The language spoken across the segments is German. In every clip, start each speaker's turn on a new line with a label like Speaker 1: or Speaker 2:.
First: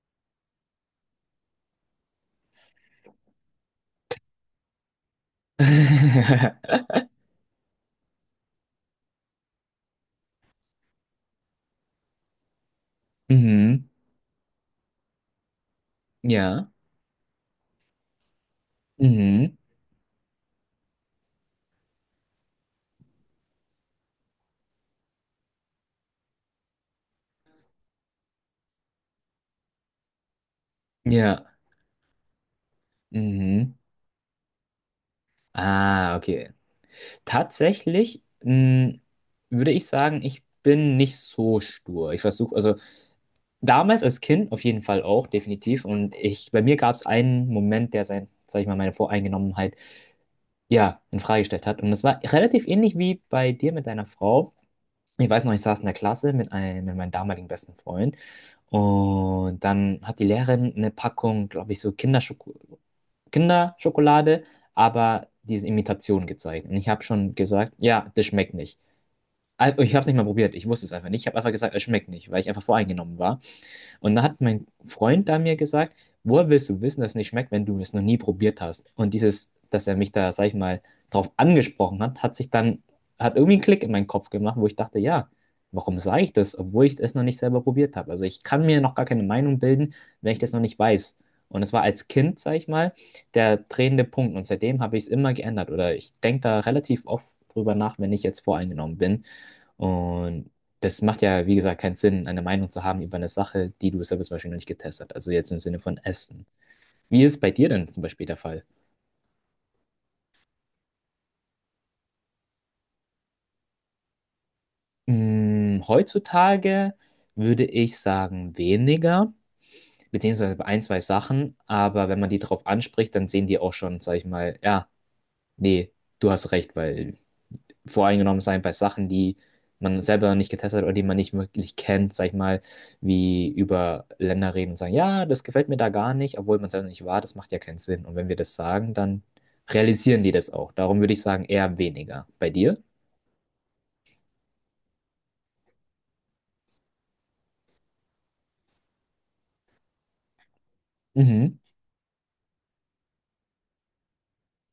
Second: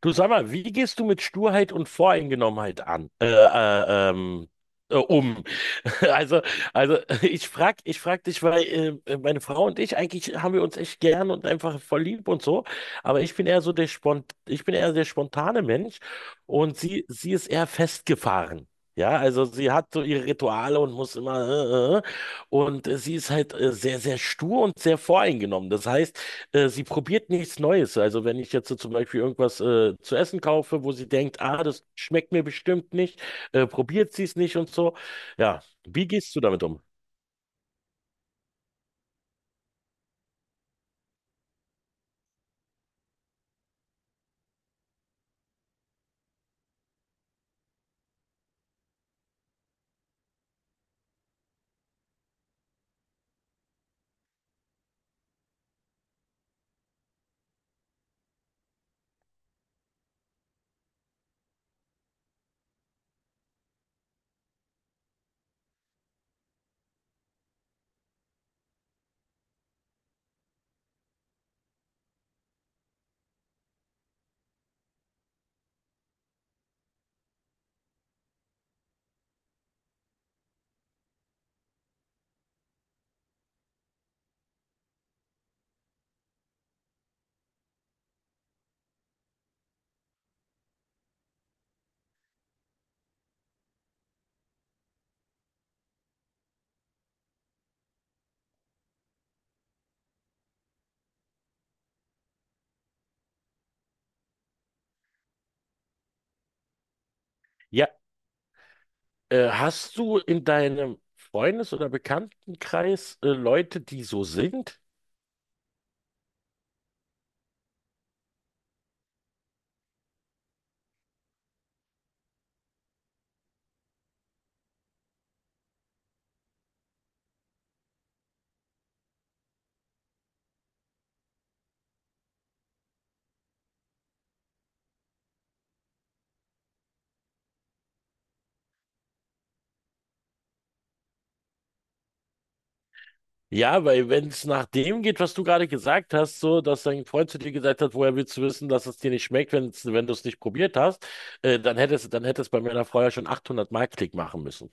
Speaker 1: Du sag mal, wie gehst du mit Sturheit und Voreingenommenheit an, um? Also, also, ich frag dich, weil meine Frau und ich eigentlich haben wir uns echt gern und einfach voll lieb und so, aber ich bin eher so der
Speaker 2: Mhm.
Speaker 1: Ich bin eher der spontane Mensch
Speaker 2: Ja.
Speaker 1: und sie ist eher festgefahren. Ja, also
Speaker 2: Mhm.
Speaker 1: sie hat so ihre Rituale und muss immer äh, äh, äh. Und sie ist halt sehr, sehr stur und sehr voreingenommen. Das heißt, sie probiert nichts Neues. Also wenn ich jetzt so zum Beispiel irgendwas zu essen kaufe, wo sie denkt,
Speaker 2: Ja.
Speaker 1: ah, das schmeckt mir bestimmt nicht,
Speaker 2: Mhm.
Speaker 1: probiert sie es nicht und so. Ja, wie
Speaker 2: Ah,
Speaker 1: gehst du
Speaker 2: okay.
Speaker 1: damit um?
Speaker 2: Tatsächlich, würde ich sagen, ich bin nicht so stur. Ich versuche, also damals als Kind auf jeden Fall auch, definitiv. Und ich, bei mir gab es einen Moment, sag ich mal, meine Voreingenommenheit, ja, in Frage gestellt hat. Und das war relativ ähnlich wie bei dir mit deiner Frau. Ich weiß noch, ich saß in der Klasse mit meinem damaligen besten Freund. Und dann hat die Lehrerin eine Packung, glaube ich, so Kinderschokolade, aber diese Imitation gezeigt. Und ich habe schon gesagt, ja, das schmeckt nicht. Ich habe es nicht mal probiert, ich wusste es einfach nicht. Ich habe einfach gesagt, es schmeckt nicht, weil ich einfach voreingenommen war. Und da hat mein Freund da mir gesagt, woher willst du wissen, dass es nicht schmeckt, wenn du es noch nie probiert hast? Und dieses, dass er mich da, sag ich mal, drauf angesprochen hat, hat sich dann, hat irgendwie einen Klick in meinen Kopf gemacht, wo ich dachte, ja, warum sage ich das, obwohl ich es noch nicht selber probiert habe? Also ich kann mir noch gar keine Meinung bilden, wenn ich das noch nicht weiß. Und das war als Kind, sag ich mal, der drehende Punkt. Und seitdem habe ich es immer geändert. Oder ich denke da relativ oft drüber nach, wenn ich jetzt voreingenommen bin und das macht ja, wie gesagt, keinen Sinn, eine Meinung zu haben über eine Sache, die du selber zum Beispiel noch nicht getestet hast. Also jetzt im Sinne von Essen. Wie ist es bei dir denn
Speaker 1: Ja,
Speaker 2: zum Beispiel der Fall?
Speaker 1: hast du in deinem Freundes- oder Bekanntenkreis Leute, die so sind?
Speaker 2: Heutzutage würde ich sagen weniger, beziehungsweise bei ein, zwei Sachen. Aber wenn man die drauf anspricht, dann sehen die auch schon, sag ich mal, ja, nee, du hast recht, weil voreingenommen sein bei Sachen, die man selber noch nicht getestet hat oder die man nicht wirklich kennt, sag ich mal, wie über Länder reden und sagen, ja, das gefällt mir da gar nicht, obwohl man selber nicht war, das macht ja keinen Sinn. Und wenn wir das sagen, dann realisieren die das auch. Darum würde ich sagen, eher weniger. Bei dir?
Speaker 1: Ja, weil wenn es nach dem geht, was du gerade gesagt hast, so, dass dein Freund zu dir gesagt hat, woher willst du wissen, dass es dir nicht schmeckt, wenn du es nicht probiert hast,
Speaker 2: Mhm.
Speaker 1: dann hätte es bei meiner Frau ja schon 800 Mark Klick machen müssen.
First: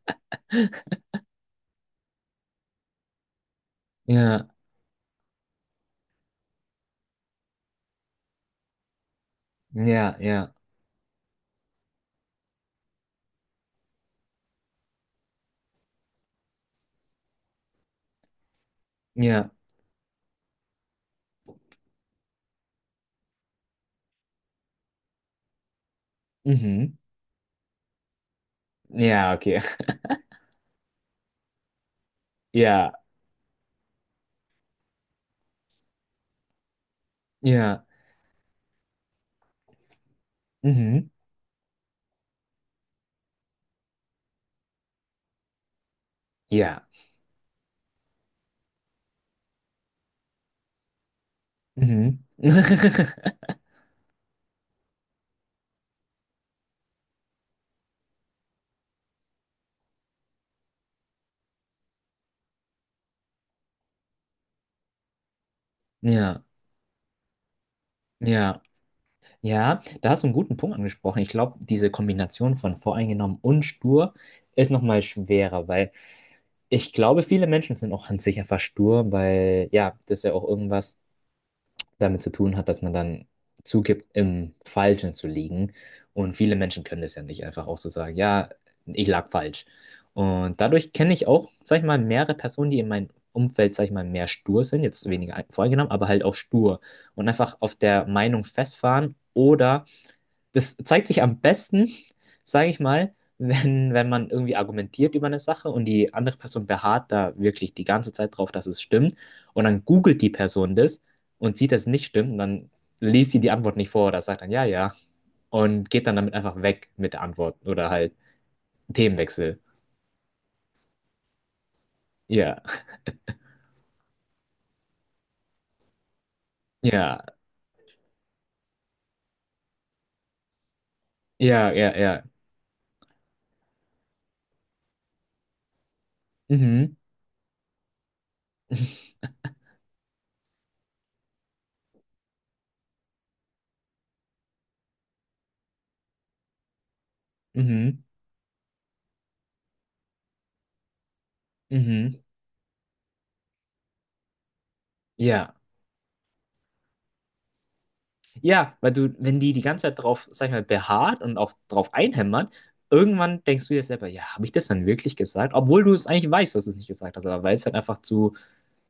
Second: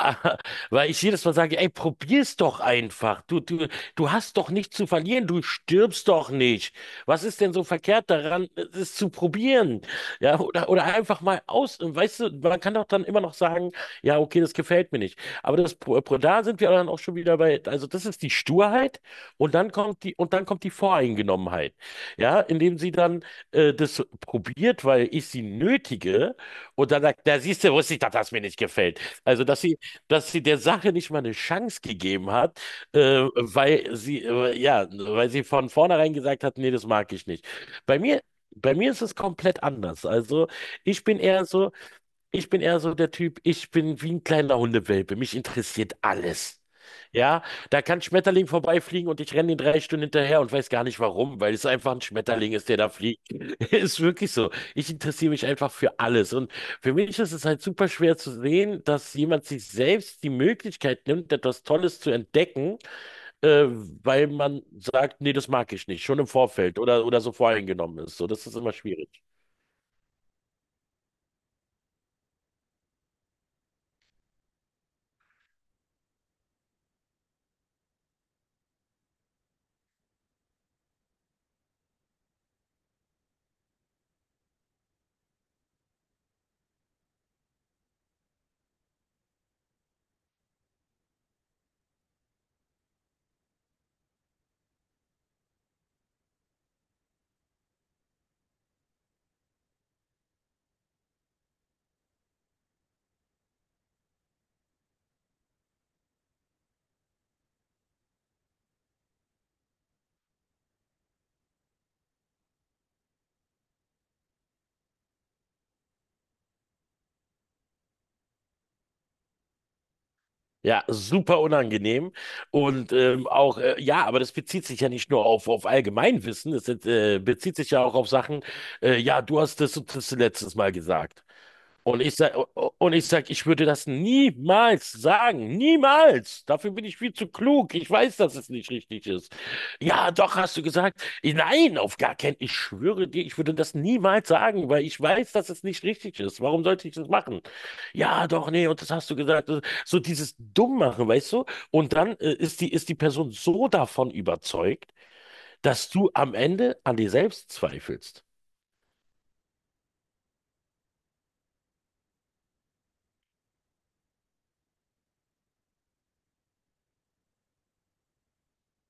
Speaker 1: Weil ich jedes Mal sage, ey, probier's doch einfach. Du hast
Speaker 2: Ja,
Speaker 1: doch nichts zu verlieren, du stirbst doch nicht. Was ist denn so verkehrt daran, es zu probieren?
Speaker 2: ja,
Speaker 1: Ja,
Speaker 2: ja,
Speaker 1: oder einfach mal aus. Weißt du, man kann doch dann immer noch sagen, ja, okay, das gefällt mir nicht. Aber das, da sind wir dann auch schon wieder bei, also das ist die Sturheit
Speaker 2: ja,
Speaker 1: und dann kommt die Voreingenommenheit. Ja, indem sie dann das probiert, weil ich sie nötige und
Speaker 2: mhm.
Speaker 1: dann sagt, da siehst du, wusste ich, dass das mir nicht gefällt.
Speaker 2: Ja,
Speaker 1: Also,
Speaker 2: okay.
Speaker 1: dass sie der Sache nicht mal eine Chance gegeben hat,
Speaker 2: Ja,
Speaker 1: ja, weil sie von vornherein gesagt hat, nee, das mag ich nicht.
Speaker 2: ja,
Speaker 1: Bei mir, bei mir ist es komplett anders. Also ich
Speaker 2: mhm.
Speaker 1: bin eher so, ich bin eher so der Typ, ich bin wie ein kleiner Hundewelpe. Mich interessiert alles.
Speaker 2: Ja,
Speaker 1: Ja, da kann Schmetterling vorbeifliegen und ich renne ihn drei Stunden hinterher und weiß gar nicht warum, weil es einfach ein
Speaker 2: mhm.
Speaker 1: Schmetterling ist, der da fliegt. Ist wirklich so. Ich interessiere mich einfach für alles. Und für mich ist es halt super schwer zu sehen, dass jemand sich selbst die Möglichkeit nimmt, etwas Tolles zu entdecken, äh, weil man sagt, nee, das mag ich nicht, schon im
Speaker 2: Ja,
Speaker 1: Vorfeld oder so voreingenommen ist. So, das ist
Speaker 2: ja.
Speaker 1: immer schwierig.
Speaker 2: Ja, da hast du einen guten Punkt angesprochen. Ich glaube, diese Kombination von voreingenommen und stur ist nochmal schwerer, weil ich glaube, viele Menschen sind auch an sich einfach stur, weil ja, das ja auch irgendwas damit zu tun hat, dass man dann zugibt, im Falschen zu liegen. Und viele Menschen können das ja nicht einfach auch so sagen, ja, ich lag falsch. Und dadurch kenne ich auch, sag ich mal, mehrere Personen, die in meinem Umfeld, sag ich mal, mehr stur sind, jetzt weniger voreingenommen, aber halt auch stur und einfach auf der Meinung festfahren oder das zeigt sich am besten, sage ich mal, wenn man irgendwie argumentiert über eine Sache und die andere Person beharrt da wirklich die ganze Zeit drauf, dass es stimmt. Und dann googelt die Person das und sieht, dass es nicht stimmt. Und dann liest sie die Antwort nicht vor oder sagt dann ja, ja. Und geht dann damit einfach weg mit der Antwort oder halt Themenwechsel.
Speaker 1: Ja, super unangenehm.
Speaker 2: Ja,
Speaker 1: Und ja, aber das bezieht sich ja nicht nur auf Allgemeinwissen, es
Speaker 2: ja,
Speaker 1: bezieht sich ja auch auf Sachen, ja, du hast das und das letztes Mal gesagt.
Speaker 2: ja, ja,
Speaker 1: Und ich
Speaker 2: ja.
Speaker 1: sag, und ich sag, ich würde das niemals sagen. Niemals. Dafür bin
Speaker 2: Mhm,
Speaker 1: ich viel zu klug. Ich weiß, dass es nicht richtig ist. Ja, doch, hast du gesagt. Nein, auf gar keinen. Ich schwöre dir, ich würde das niemals sagen, weil ich weiß, dass es nicht richtig ist. Warum sollte ich das machen?
Speaker 2: mhm,
Speaker 1: Ja, doch, nee, und das hast du gesagt. So dieses Dummmachen, weißt du? Und dann
Speaker 2: mhm.
Speaker 1: ist die Person so davon überzeugt,
Speaker 2: Ja.
Speaker 1: dass du am Ende an dir selbst zweifelst.
Speaker 2: Ja, weil du, wenn die die ganze Zeit drauf, sag ich mal, beharrt und auch drauf einhämmert, irgendwann denkst du dir selber, ja, habe ich das dann wirklich gesagt? Obwohl du es eigentlich weißt, dass du es nicht gesagt hast, aber weil es halt einfach zu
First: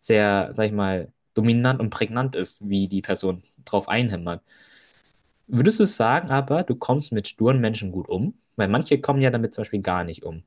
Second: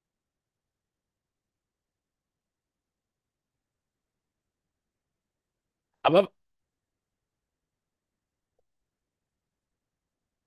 Speaker 2: sehr, sag ich mal, dominant und prägnant ist, wie die Person drauf einhämmert. Würdest du sagen,
Speaker 1: Aber,
Speaker 2: aber du kommst mit sturen Menschen gut um? Weil manche kommen ja damit zum Beispiel gar nicht um.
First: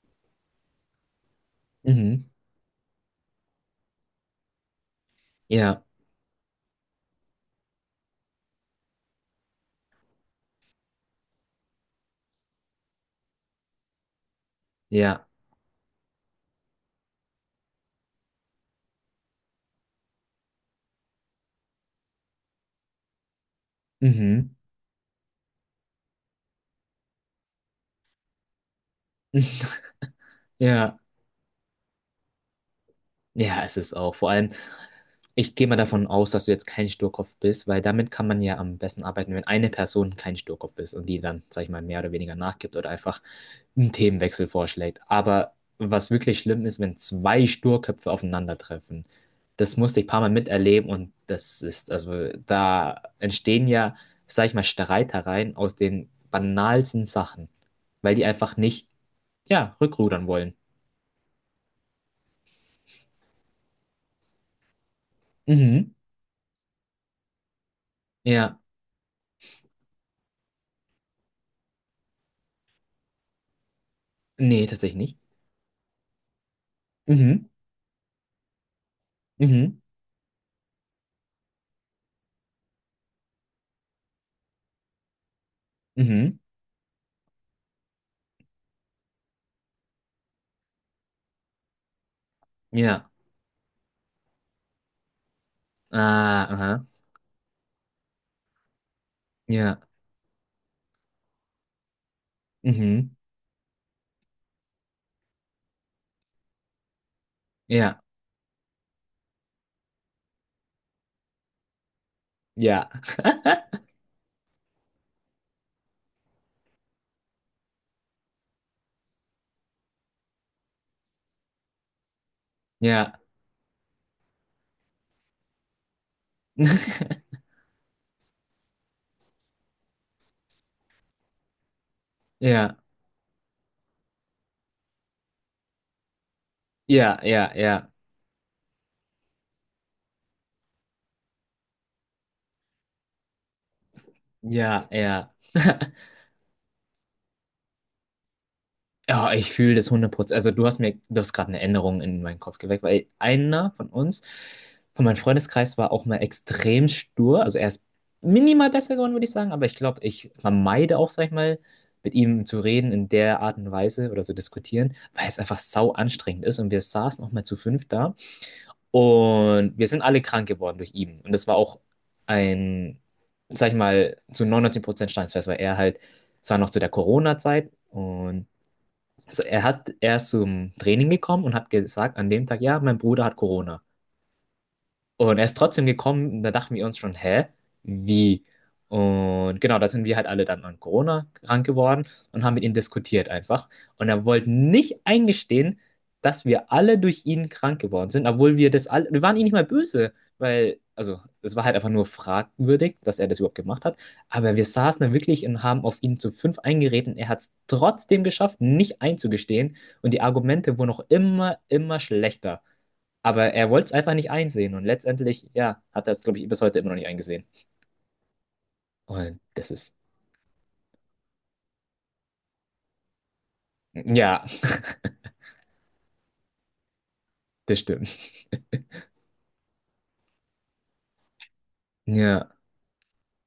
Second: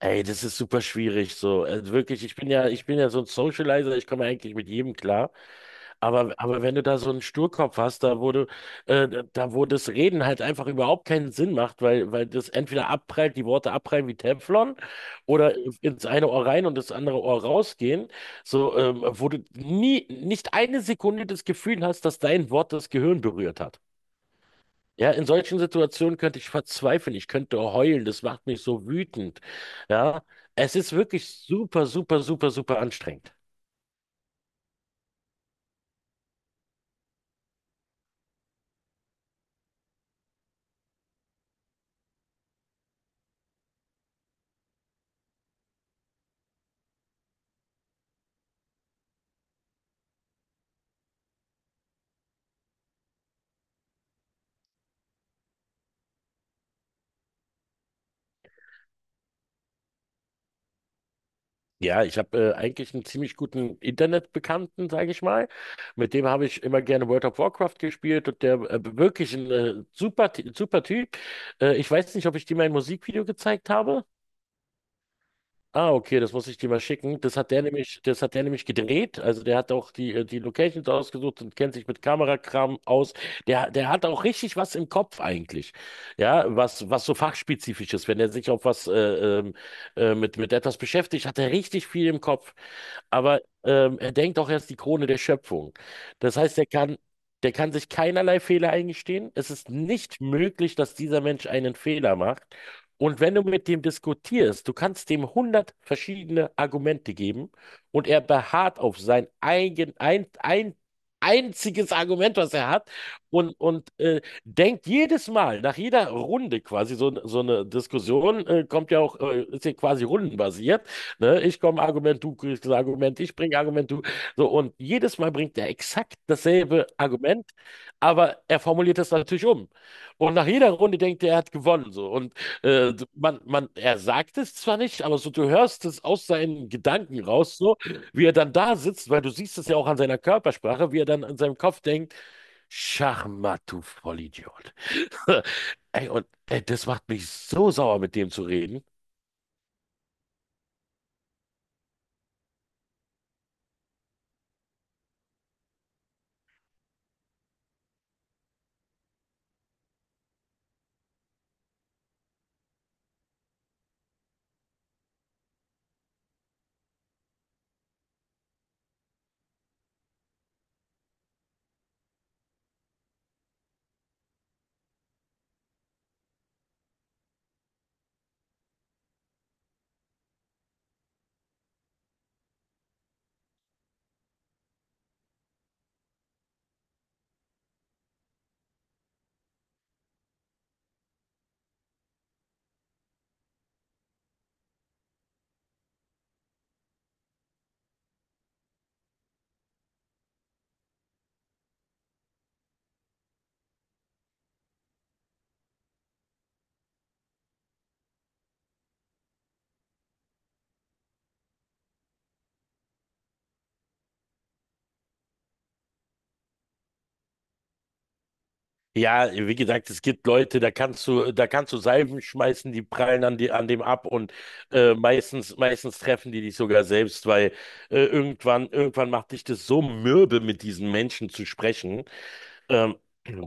Speaker 1: ey, das ist super schwierig so. Also wirklich,
Speaker 2: Mhm.
Speaker 1: ich bin ja so ein Socializer, ich komme eigentlich mit jedem klar.
Speaker 2: Ja,
Speaker 1: Aber wenn du da so einen Sturkopf hast, da wo das Reden halt einfach überhaupt keinen Sinn macht, weil das entweder abprallt, die Worte abprallen wie Teflon
Speaker 2: ja,
Speaker 1: oder ins eine Ohr rein und das andere Ohr rausgehen, so, wo du nie, nicht eine Sekunde das Gefühl hast, dass dein Wort das Gehirn berührt hat.
Speaker 2: mhm.
Speaker 1: Ja, in solchen Situationen könnte ich verzweifeln, ich könnte heulen, das macht mich so wütend. Ja, es ist
Speaker 2: Ja.
Speaker 1: wirklich super, super, super, super anstrengend.
Speaker 2: Ja, es ist auch. Vor allem, ich gehe mal davon aus, dass du jetzt kein Sturkopf bist, weil damit kann man ja am besten arbeiten, wenn eine Person kein Sturkopf ist und die dann, sag ich mal, mehr oder weniger nachgibt oder einfach einen Themenwechsel vorschlägt. Aber was wirklich schlimm ist, wenn zwei Sturköpfe aufeinandertreffen. Das musste ich ein paar Mal miterleben und das ist, also da entstehen ja, sag ich mal, Streitereien aus den banalsten Sachen, weil die einfach nicht, ja, rückrudern wollen.
Speaker 1: Ja, ich habe eigentlich einen ziemlich guten Internetbekannten, sage ich mal.
Speaker 2: Mhm.
Speaker 1: Mit dem habe ich immer gerne World of Warcraft gespielt und der
Speaker 2: Ja,
Speaker 1: wirklich ein super Typ. Ich weiß nicht, ob ich dir mein Musikvideo gezeigt habe.
Speaker 2: nee, tatsächlich nicht.
Speaker 1: Ah, okay, das muss ich dir mal schicken.
Speaker 2: Mhm.
Speaker 1: Das hat der nämlich gedreht. Also der hat
Speaker 2: Mhm.
Speaker 1: auch die Locations ausgesucht und kennt sich mit Kamerakram aus. Der hat auch richtig was im Kopf eigentlich.
Speaker 2: Mhm.
Speaker 1: Ja, was so fachspezifisch ist. Wenn er sich auf ähm, mit etwas beschäftigt, hat er richtig viel im Kopf.
Speaker 2: Ja.
Speaker 1: Aber er denkt auch, er ist die Krone der Schöpfung. Das
Speaker 2: Ah,
Speaker 1: heißt,
Speaker 2: aha.
Speaker 1: der kann sich keinerlei Fehler eingestehen. Es ist
Speaker 2: Ja.
Speaker 1: nicht möglich, dass dieser Mensch einen Fehler macht.
Speaker 2: Mhm.
Speaker 1: Und wenn du mit dem diskutierst, du kannst dem hundert verschiedene Argumente geben
Speaker 2: Ja.
Speaker 1: und er beharrt auf sein ein einziges Argument, was er
Speaker 2: Ja.
Speaker 1: hat und, und äh, denkt jedes Mal, nach jeder Runde quasi, so, so eine Diskussion ist ja quasi rundenbasiert, ne? Ich komme Argument, du kriegst das
Speaker 2: Ja.
Speaker 1: Argument, ich bringe Argument, du, so und jedes Mal bringt er exakt dasselbe Argument, aber er formuliert es natürlich um. Und nach jeder Runde denkt er, er hat gewonnen. So. Und
Speaker 2: Ja.
Speaker 1: er sagt es zwar nicht, aber so du hörst es aus seinen
Speaker 2: Ja.
Speaker 1: Gedanken
Speaker 2: Ja. Ja.
Speaker 1: raus, so
Speaker 2: Ja.
Speaker 1: wie er dann da sitzt, weil du siehst es ja auch an seiner Körpersprache, wie er dann an seinem Kopf denkt, Schachmatt, du Vollidiot.
Speaker 2: Ja. Ja.
Speaker 1: Ey, und ey, das macht mich so sauer, mit dem zu reden.
Speaker 2: Ja, ich fühle das 100%. Also du hast gerade eine Änderung in meinen Kopf geweckt, weil einer von uns, von meinem Freundeskreis, war auch mal extrem stur. Also er ist minimal besser geworden, würde ich sagen, aber ich glaube, ich vermeide auch, sag ich mal, mit ihm zu reden in der Art und Weise oder zu diskutieren, weil es einfach sau anstrengend ist. Und wir saßen auch mal zu fünft da und wir sind alle krank geworden durch ihn. Und das war auch ein, sag ich mal, zu 99% Steinsfest, weil er halt, es war noch zu der Corona-Zeit und also er hat, er ist zum Training gekommen und hat gesagt, an dem Tag, ja, mein Bruder hat Corona. Und er ist trotzdem gekommen, und da dachten wir uns schon, hä, wie? Und genau, da sind wir halt alle dann an Corona krank geworden und haben mit ihm diskutiert einfach. Und er wollte nicht eingestehen, dass wir alle durch ihn krank geworden sind, obwohl wir das alle, wir waren ihm nicht mal böse, weil, also, es war halt einfach nur fragwürdig, dass er das überhaupt gemacht hat. Aber wir saßen da wirklich und haben auf ihn zu fünf eingeredet und er hat es trotzdem geschafft, nicht einzugestehen. Und die Argumente wurden auch immer, immer schlechter. Aber er wollte es einfach nicht einsehen. Und letztendlich, ja, hat er es, glaube ich, bis heute immer noch nicht eingesehen.
Speaker 1: Ja,
Speaker 2: Und
Speaker 1: wie
Speaker 2: das
Speaker 1: gesagt,
Speaker 2: ist,
Speaker 1: es gibt Leute, da kannst du Salven schmeißen, die prallen an, an dem ab und
Speaker 2: ja,
Speaker 1: meistens treffen die dich sogar selbst, weil
Speaker 2: das
Speaker 1: äh,
Speaker 2: stimmt.
Speaker 1: irgendwann, irgendwann macht dich das so mürbe, mit diesen Menschen zu sprechen.
Speaker 2: Ja,
Speaker 1: ähm,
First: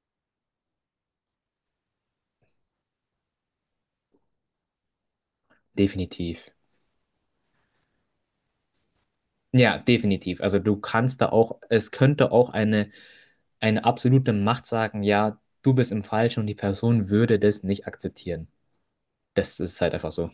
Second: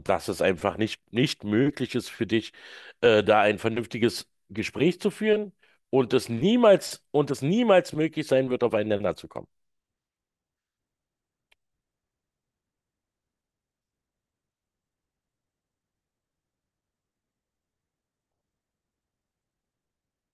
Speaker 1: dass es einfach nicht möglich ist für dich, da ein vernünftiges Gespräch zu führen und
Speaker 2: definitiv.
Speaker 1: es niemals möglich sein wird, aufeinander zu kommen.
Speaker 2: Ja, definitiv. Also du kannst da auch, es könnte auch eine absolute Macht sagen, ja, du bist im Falschen und die Person würde das nicht akzeptieren. Das ist halt einfach so.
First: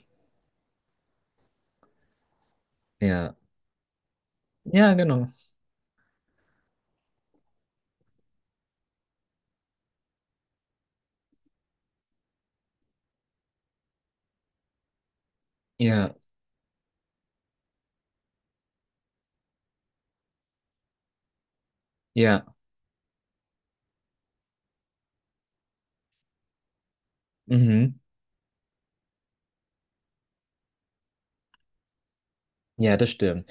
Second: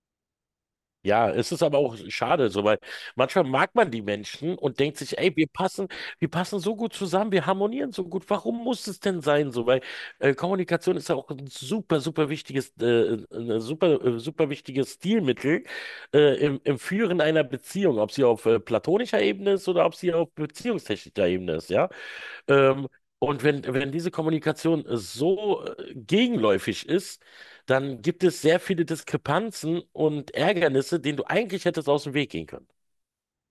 Speaker 1: Ja, es ist aber auch schade, so, weil
Speaker 2: Ja.
Speaker 1: manchmal mag man die Menschen und
Speaker 2: Ja,
Speaker 1: denkt sich,
Speaker 2: genau.
Speaker 1: ey, wir passen so gut zusammen, wir harmonieren so gut. Warum muss es denn sein, so? Weil Kommunikation ist ja auch ein super, super wichtiges, super wichtiges Stilmittel
Speaker 2: Ja,
Speaker 1: im Führen einer Beziehung, ob sie auf platonischer Ebene ist oder ob sie auf beziehungstechnischer Ebene ist, ja.
Speaker 2: ja.
Speaker 1: Ähm, wenn diese Kommunikation so gegenläufig ist,
Speaker 2: Mhm.
Speaker 1: dann gibt es sehr viele Diskrepanzen und Ärgernisse, denen du eigentlich hättest aus dem Weg gehen können.
Speaker 2: Ja, das stimmt.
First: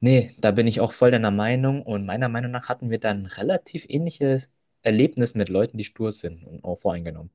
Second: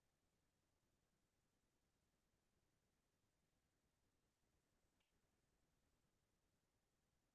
Speaker 2: Nee, da bin ich auch voll deiner Meinung und meiner Meinung nach hatten wir dann ein relativ ähnliches Erlebnis mit Leuten, die stur sind und auch voreingenommen.